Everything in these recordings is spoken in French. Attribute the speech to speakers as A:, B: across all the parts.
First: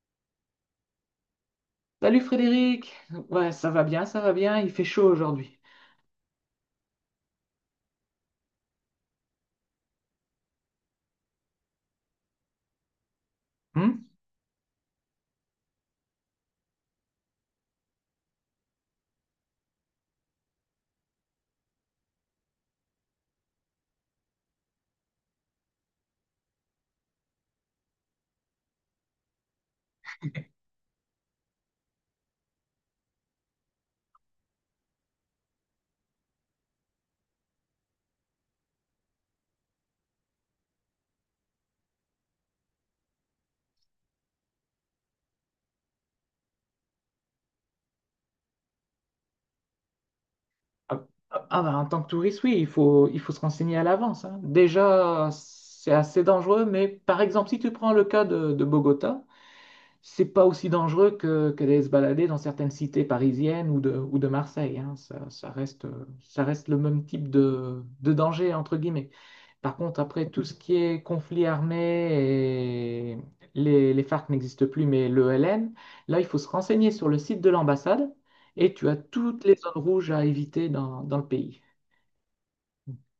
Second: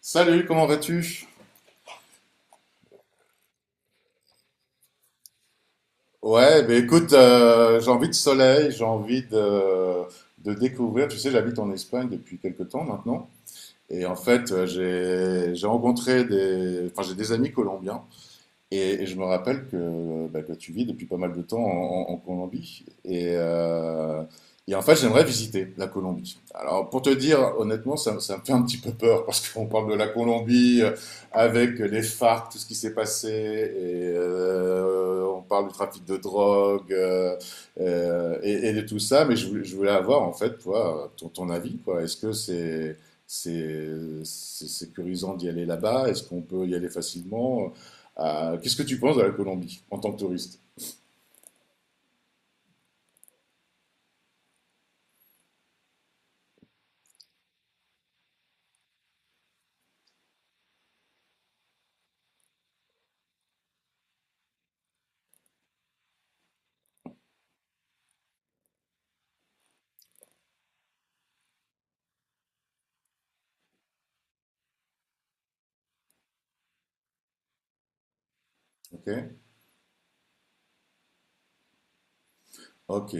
A: Salut, comment vas-tu?
B: Salut Frédéric! Ouais, ça va bien, il fait chaud aujourd'hui.
A: Ouais, ben écoute, j'ai envie de soleil, de découvrir. Tu sais, j'habite en Espagne depuis quelques temps maintenant. Et
B: Hmm.
A: en fait, j'ai rencontré j'ai des amis colombiens. Et je me rappelle que, bah, que tu vis depuis pas mal de temps en Colombie. Et en fait, j'aimerais visiter la Colombie. Alors, pour te dire, honnêtement, ça me fait un petit peu peur parce qu'on parle de la Colombie avec les FARC, tout ce qui s'est passé. Et on parle du trafic de drogue et de tout ça. Mais je voulais avoir, en fait, toi, ton avis, quoi. Est-ce que c'est... C'est c'est sécurisant d'y aller là-bas? Est-ce qu'on peut y aller facilement? Qu'est-ce que tu penses de la Colombie en tant que touriste?
B: Ah, ah, ah bah, en tant que touriste, oui, il faut se renseigner à l'avance, hein. Déjà, c'est assez dangereux, mais par exemple, si tu prends le cas de Bogota, c'est pas aussi dangereux que d'aller se balader dans certaines cités parisiennes ou de Marseille, hein. Ça, ça reste le même type de danger, entre guillemets. Par contre, après, tout ce qui est conflit armé, et les FARC n'existent plus, mais le LN, là, il faut se renseigner sur le site de l'ambassade et tu as
A: Ok,
B: toutes les zones rouges à éviter dans le pays.
A: ok.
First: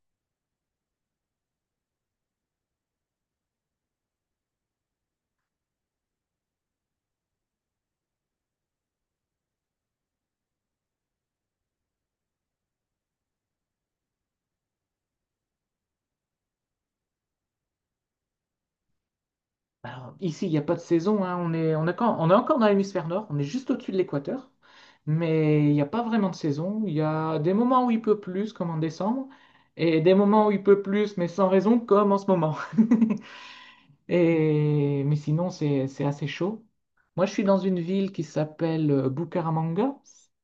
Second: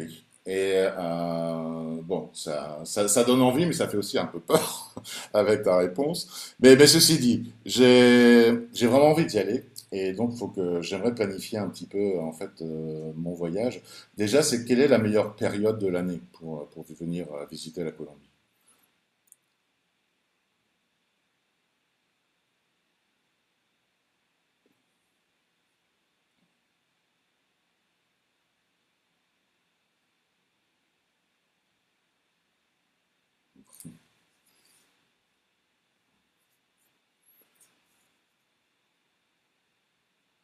A: Et bon, ça donne envie, mais ça fait aussi un peu peur avec ta réponse. Mais ceci dit, j'ai vraiment envie d'y aller. Et donc, faut que j'aimerais planifier un petit peu en fait mon voyage. Déjà, c'est quelle est la meilleure période de l'année pour venir visiter la Colombie?
B: Alors, ici, il n'y a pas de saison, hein. On est encore dans l'hémisphère nord, on est juste au-dessus de l'équateur, mais il n'y a pas vraiment de saison. Il y a des moments où il peut plus, comme en décembre, et des moments où il peut plus, mais sans raison, comme en ce moment. Mais sinon, c'est assez chaud. Moi, je suis dans une ville qui s'appelle Bucaramanga.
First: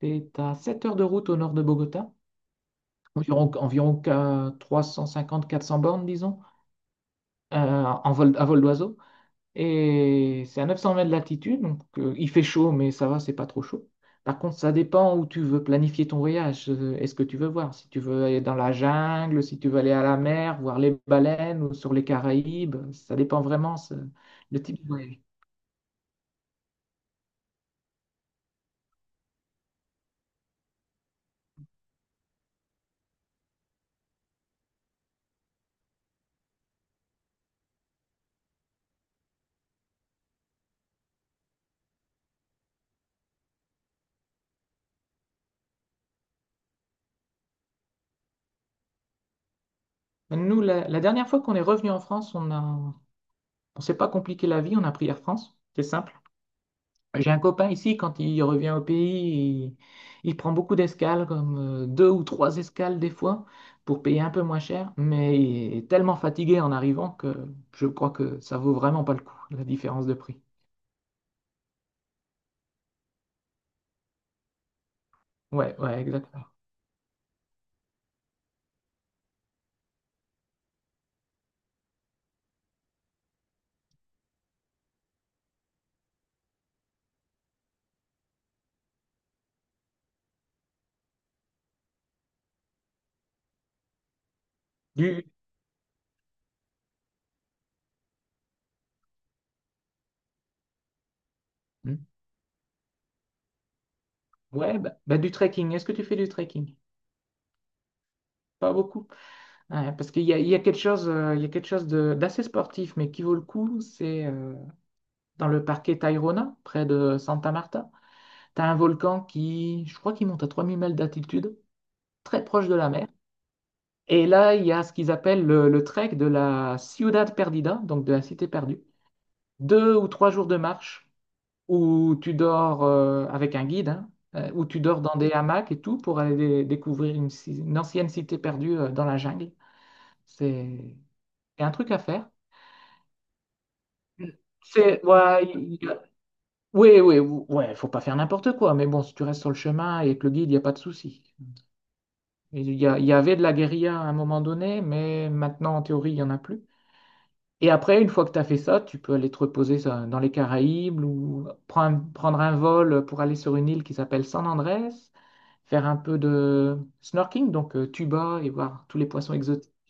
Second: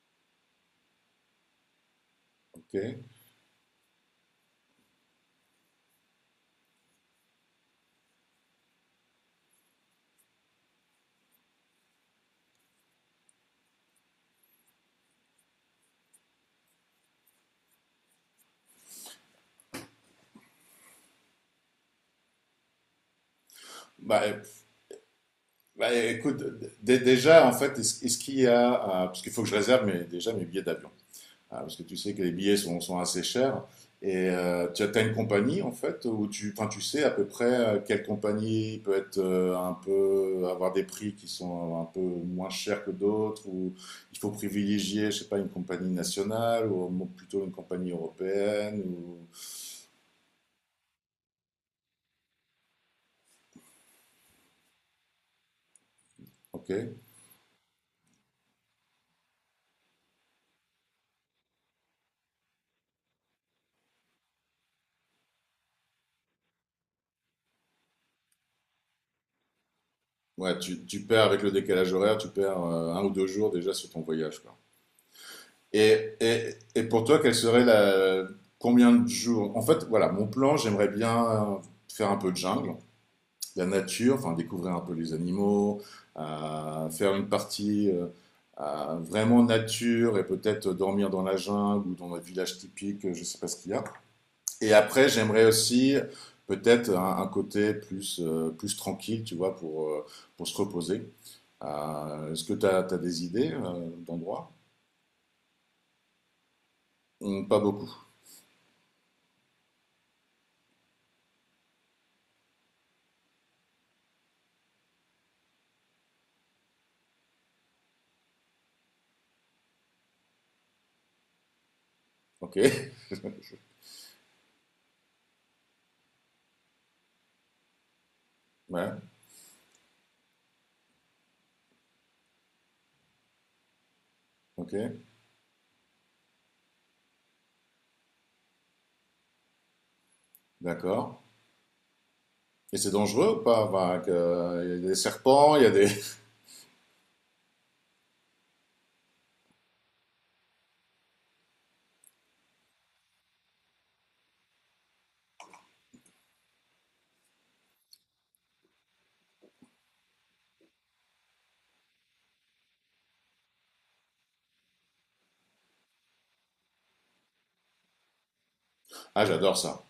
B: C'est à 7 heures de route au nord de Bogota,
A: Ok.
B: environ 350, quatre 400 bornes, disons, à vol d'oiseau. Et c'est à 900 mètres d'altitude, donc il fait chaud, mais ça va, c'est pas trop chaud. Par contre, ça dépend où tu veux planifier ton voyage. Est-ce que tu veux voir? Si tu veux aller dans la jungle, si tu veux aller à la mer, voir les baleines ou sur les Caraïbes, ça dépend vraiment
A: Bah, euh,
B: le type de voyage.
A: bah, écoute, déjà en fait, est-ce qu'il y a, parce qu'il faut que je réserve déjà mes billets d'avion. Ah, parce que tu sais que les billets sont assez chers. Et tu as t'as une compagnie en fait où tu sais à peu près quelle compagnie peut être un peu avoir des prix qui sont un peu moins chers que d'autres ou il faut privilégier, je sais pas, une compagnie nationale ou plutôt une compagnie européenne ou
B: Nous, la dernière fois qu'on est revenu en France, on s'est pas compliqué la vie, on a pris Air France. C'est simple.
A: ok.
B: J'ai un copain ici, quand il revient au pays, il prend beaucoup d'escales, comme deux ou trois escales des fois, pour payer un peu moins cher, mais il est tellement fatigué en arrivant que je crois que ça vaut vraiment pas le coup, la différence de prix.
A: Ouais, tu perds avec le décalage horaire, tu perds un ou deux jours déjà sur ton voyage, quoi.
B: Ouais, ouais,
A: Et,
B: exactement.
A: et, et pour toi, quelle serait la... Combien de jours? En fait, voilà, mon plan, j'aimerais bien faire un peu de jungle, la nature, enfin découvrir un peu les animaux, faire une partie vraiment nature et peut-être dormir dans la jungle ou dans un village typique, je sais pas ce qu'il y a. Et après,
B: Du,
A: j'aimerais aussi peut-être un côté plus, plus tranquille, tu vois, pour se reposer.
B: Hmm.
A: Est-ce que tu as, des idées d'endroits?
B: Ouais, bah, bah, du trekking. Est-ce que tu fais du trekking?
A: Pas beaucoup.
B: Pas beaucoup. Ouais, parce qu'il y a, il y a quelque chose, il y a quelque chose d'assez sportif, mais qui vaut le coup, c'est dans le parquet Tayrona, près de Santa Marta. T'as un volcan qui, je crois qu'il monte à 3000 mètres d'altitude, très
A: Ok.
B: proche de la mer. Et là, il y a ce qu'ils appellent le trek de la Ciudad Perdida, donc de la cité perdue.
A: Ouais.
B: Deux ou trois jours de marche où tu dors avec un guide, hein, où
A: Ok,
B: tu dors dans des hamacs et tout pour aller découvrir une ancienne cité perdue dans la jungle. C'est
A: d'accord.
B: c'est un truc à faire.
A: Et c'est dangereux ou pas? Enfin, avec, il y a des
B: Ouais,
A: serpents, il y a des...
B: oui, oui, ouais, faut pas faire n'importe quoi, mais bon, si tu restes sur le chemin et que le guide, il n'y a pas de souci. Il y avait de la guérilla à un moment donné, mais maintenant, en théorie, il n'y en a plus. Et après, une fois que tu as fait ça, tu peux aller te reposer ça, dans les Caraïbes ou prendre un vol pour aller sur une île qui s'appelle San Andrés, faire un peu de snorkeling, donc tuba et voir tous les
A: Ah,
B: poissons
A: j'adore
B: exotiques.
A: ça.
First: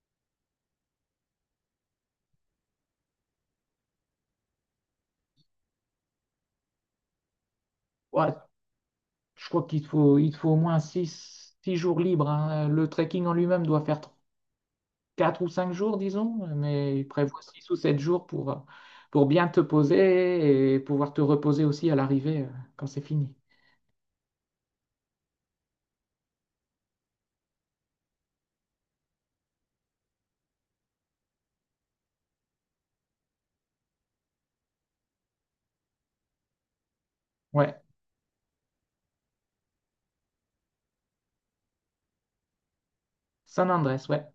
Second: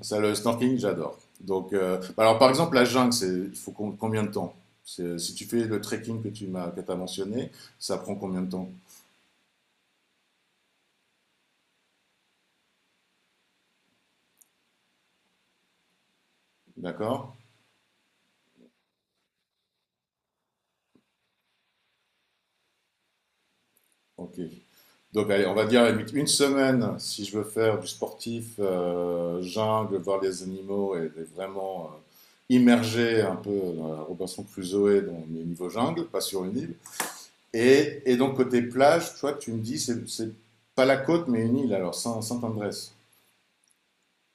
A: Ça, le snorkeling, j'adore. Donc, bah alors, par exemple, la jungle, c'est, il faut combien de temps? C'est- Si tu fais le trekking que t'as mentionné, ça prend
B: Ouais,
A: combien de temps?
B: je crois qu'il te faut au moins 6 jours libres, hein. Le trekking en lui-même doit faire 4 ou 5 jours, disons, mais il
A: D'accord?
B: prévoit 6 ou 7 jours pour bien te poser et pouvoir te reposer aussi à l'arrivée quand c'est fini.
A: Ok. Donc, allez, on va dire à la limite une semaine si je veux faire du sportif, jungle, voir les animaux et vraiment immerger un peu dans la Robinson Crusoe dans les niveaux jungle, pas sur une île.
B: Ouais,
A: Et donc, côté plage, toi, tu me dis, c'est pas la côte, mais une île, alors, Saint-Andrés.
B: San Andrés, ouais.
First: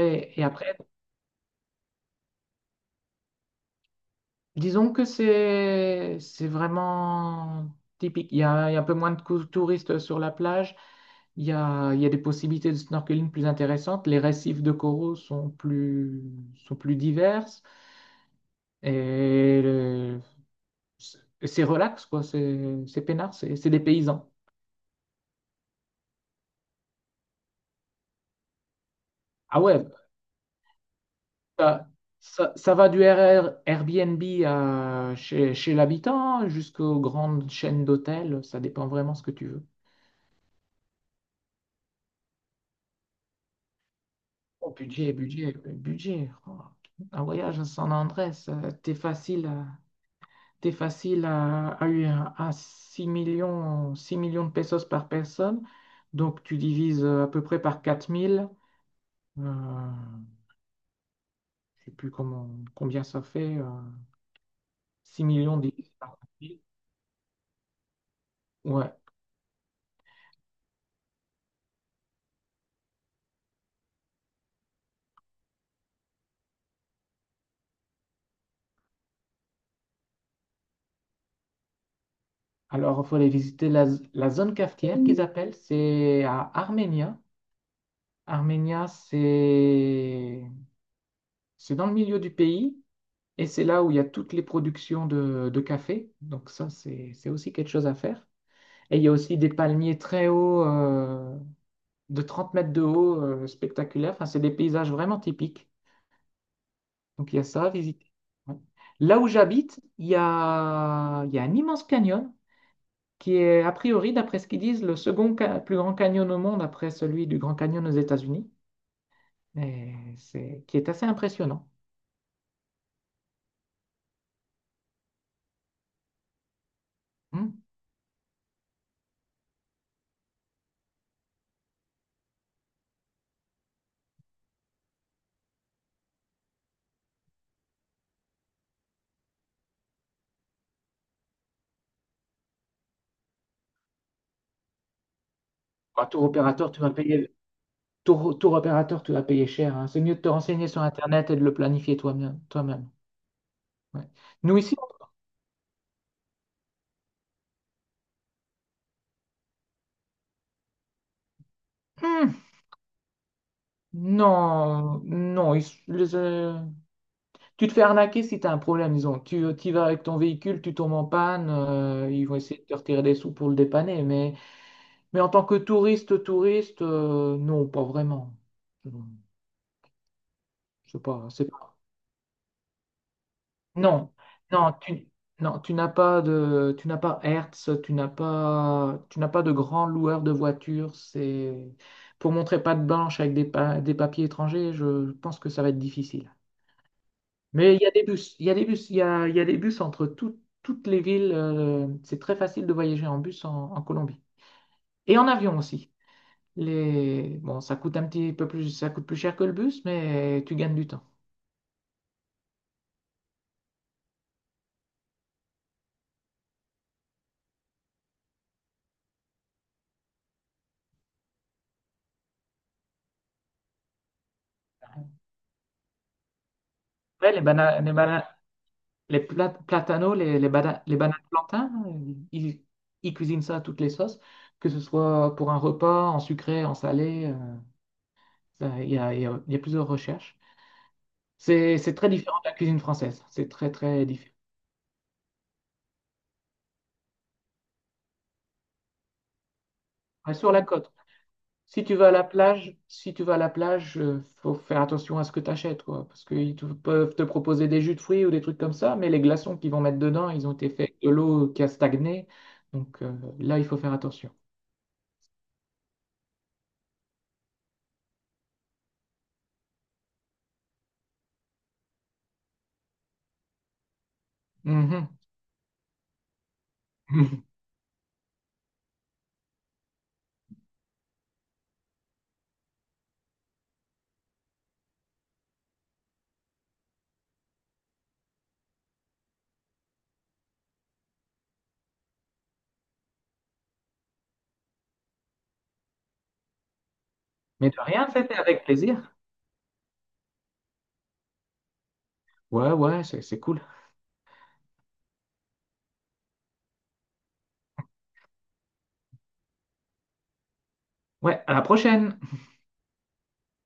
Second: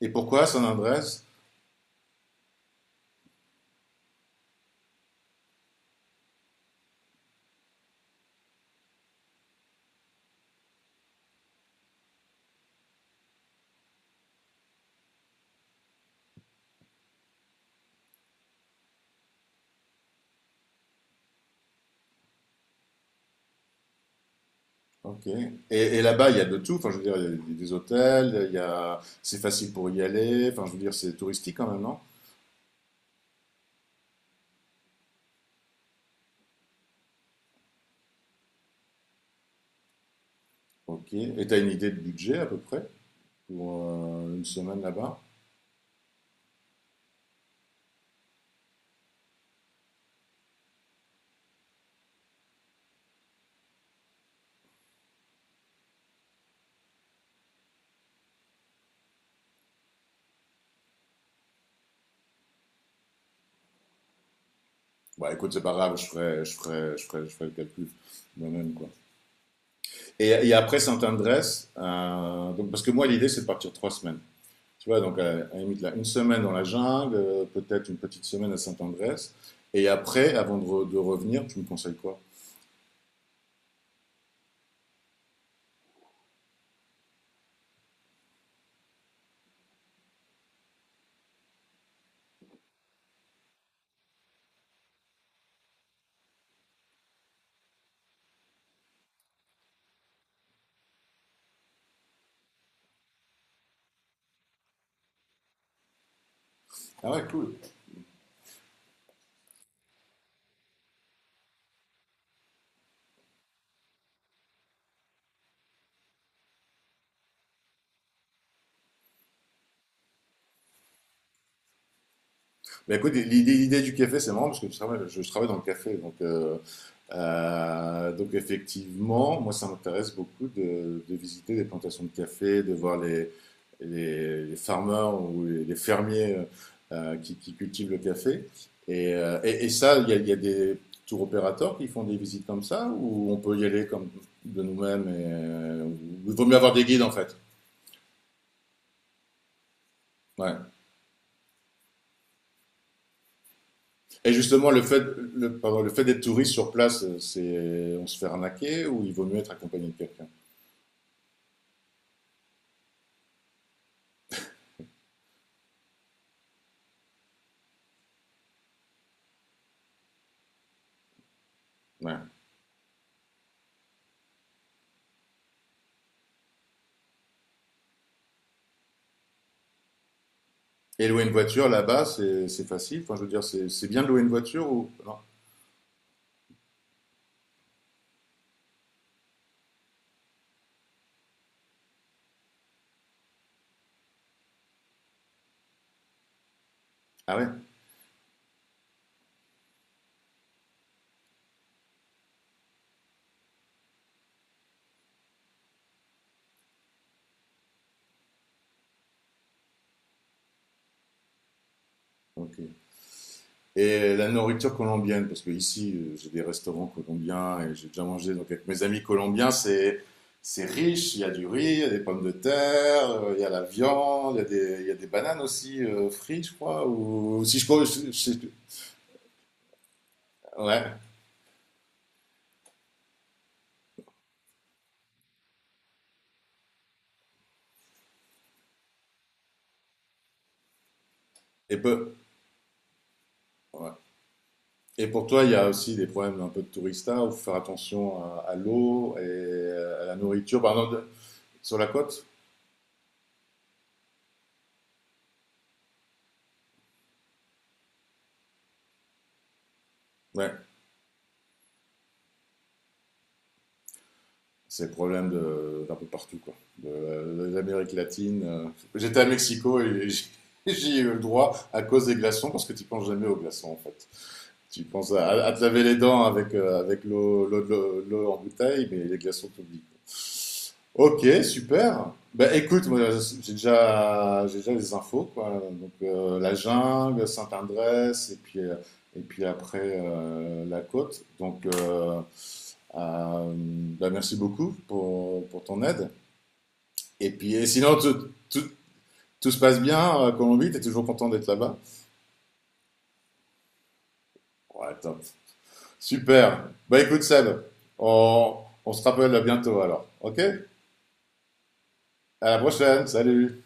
A: Et
B: et
A: pourquoi
B: après,
A: Saint-Andrés?
B: disons que c'est vraiment typique. Il y a un peu moins de touristes sur la plage. Il y a des possibilités de snorkeling plus intéressantes. Les récifs de coraux sont plus diverses. Et le- c'est c'est relax, quoi. C'est peinard, c'est des paysans.
A: Ok. Et là-bas, il y a de tout. Enfin, je veux dire, il y a des- hôtels, il y a... c'est
B: Ah
A: facile
B: ouais,
A: pour y aller. Enfin, je veux dire, c'est touristique quand même,
B: bah,
A: non?
B: ça va du RR Airbnb à chez l'habitant jusqu'aux grandes chaînes d'hôtels, ça dépend vraiment ce que tu veux.
A: Ok. Et t'as une idée de budget à peu près pour une
B: Oh,
A: semaine
B: budget,
A: là-bas?
B: budget, budget. Oh, un voyage à San Andrés, t'es facile à 6 millions, 6 millions de pesos par personne. Donc tu divises à peu près par 4 000. Euh, je sais plus comment, combien ça fait. 6
A: Bah, écoute,
B: millions
A: c'est pas
B: divisé
A: grave,
B: par quatre mille.
A: je ferai le calcul moi-même, quoi.
B: Ouais.
A: Et après Saint-Andrés, donc, parce que moi, l'idée, c'est de partir trois semaines. Tu vois, donc à la limite, là, une semaine dans la jungle, peut-être une petite semaine à Saint-Andrés. Et après, de revenir, tu me conseilles quoi?
B: Alors, il faut aller visiter la zone cafetière qu'ils appellent, c'est à Arménia. Arménia, c'est dans le milieu du pays et c'est là où il y a toutes les productions de café. Donc ça, c'est aussi quelque chose à faire. Et il y a aussi des palmiers très hauts, de 30 mètres de haut, spectaculaires. Enfin, c'est des paysages vraiment typiques.
A: Ah ouais,
B: Donc il y a
A: cool.
B: ça à visiter. Ouais. Là où j'habite, il y a un immense canyon qui est a priori, d'après ce qu'ils disent, le second plus grand canyon au monde après celui du Grand Canyon aux États-Unis, et qui est assez impressionnant.
A: Bah écoute, l'idée du café, c'est marrant parce que je travaille dans le café.
B: Hmm.
A: Donc effectivement, moi ça m'intéresse beaucoup de visiter des plantations de café, de voir les farmers ou les fermiers qui cultivent le café. Et, et ça, il y a des tour opérateurs qui font des visites comme ça, ou on peut y aller comme de nous-mêmes et
B: Bah, tour
A: il vaut mieux
B: opérateur,
A: avoir
B: tu
A: des
B: vas
A: guides en
B: payer,
A: fait.
B: tour, tour opérateur, tu vas payer cher, hein. C'est mieux de te
A: Ouais.
B: renseigner sur Internet et de le planifier toi-même. Toi-même. Ouais.
A: Et
B: Nous
A: justement,
B: ici,
A: pardon, le fait d'être touriste sur place, c'est on se fait arnaquer ou il vaut mieux être accompagné de quelqu'un.
B: hmm, non, non. Tu te fais arnaquer si tu as un problème, disons. Tu y vas avec ton véhicule, tu tombes en panne, ils
A: Ouais.
B: vont essayer de te retirer des sous pour le dépanner, mais en tant que touriste, non, pas vraiment. Je sais
A: Et louer
B: pas,
A: une
B: c'est
A: voiture
B: pas.
A: là-bas, c'est facile. Enfin, je veux dire, c'est bien de
B: Non,
A: louer une voiture
B: non,
A: ou
B: tu,
A: non?
B: non, tu n'as pas Hertz, tu n'as pas de grand loueur de voitures. C'est pour montrer patte blanche avec des papiers étrangers. Je pense que ça va être difficile.
A: Ah ouais?
B: Mais il y a des bus, il y a des bus, il y a des bus entre toutes les villes. C'est très facile de voyager en bus en Colombie et en avion aussi. Bon, ça coûte plus cher que le bus, mais tu gagnes du temps.
A: Ok. Et la nourriture colombienne, parce que ici, j'ai des restaurants colombiens et j'ai déjà mangé donc avec mes amis colombiens, c'est riche. Il y a du riz, il y a des pommes de terre, il y a la viande, il y a des bananes aussi frites, je crois.
B: Ouais, les
A: Ou si je,
B: bana-
A: crois,
B: les bana-
A: je-
B: les pla- platanos, les, les, bana-
A: ouais.
B: les bananes plantains, ils cuisinent ça à toutes les sauces, que ce soit pour un repas, en sucré, en salé. Il y a, il y a plusieurs recherches.
A: Et
B: C'est très
A: peu.
B: différent de la cuisine française. C'est très,
A: Ouais.
B: très différent.
A: Et pour toi, il y a aussi des problèmes un peu de tourista, où faut faire attention à l'eau et à la
B: Ouais, sur
A: nourriture.
B: la
A: Par
B: côte.
A: exemple, sur
B: Si
A: la
B: tu vas à la
A: côte.
B: plage, si tu vas à la plage, faut faire attention à ce que tu achètes, quoi, parce qu'ils peuvent te proposer des jus de fruits ou des trucs comme ça, mais les glaçons qu'ils vont mettre dedans, ils ont
A: Ouais.
B: été faits avec de l'eau qui a stagné, donc là, il faut faire attention.
A: C'est problème d'un peu partout, quoi. De l'Amérique latine. J'étais à Mexico et j'y ai eu le droit à cause des glaçons, parce que tu penses jamais aux glaçons, en fait. Tu penses
B: Mhm.
A: à te laver les dents avec, avec l'eau en bouteille, mais les glaçons t'oublient. Ok, super. Bah, écoute, moi, j'ai déjà les infos, quoi. Donc, la jungle, Saint-Andrés, et puis après, la côte. Donc, euh, bah, merci beaucoup pour ton aide. Et puis, et
B: Mais de
A: sinon,
B: rien, c'était avec plaisir.
A: tout se passe bien à Colombie, t'es toujours content d'être là-bas?
B: Ouais, ouais, c'est cool.
A: Ouais, top. Super. Bah écoute Seb, on, on se rappelle bientôt alors. Ok?
B: Ouais, à la prochaine!
A: À la prochaine. Salut.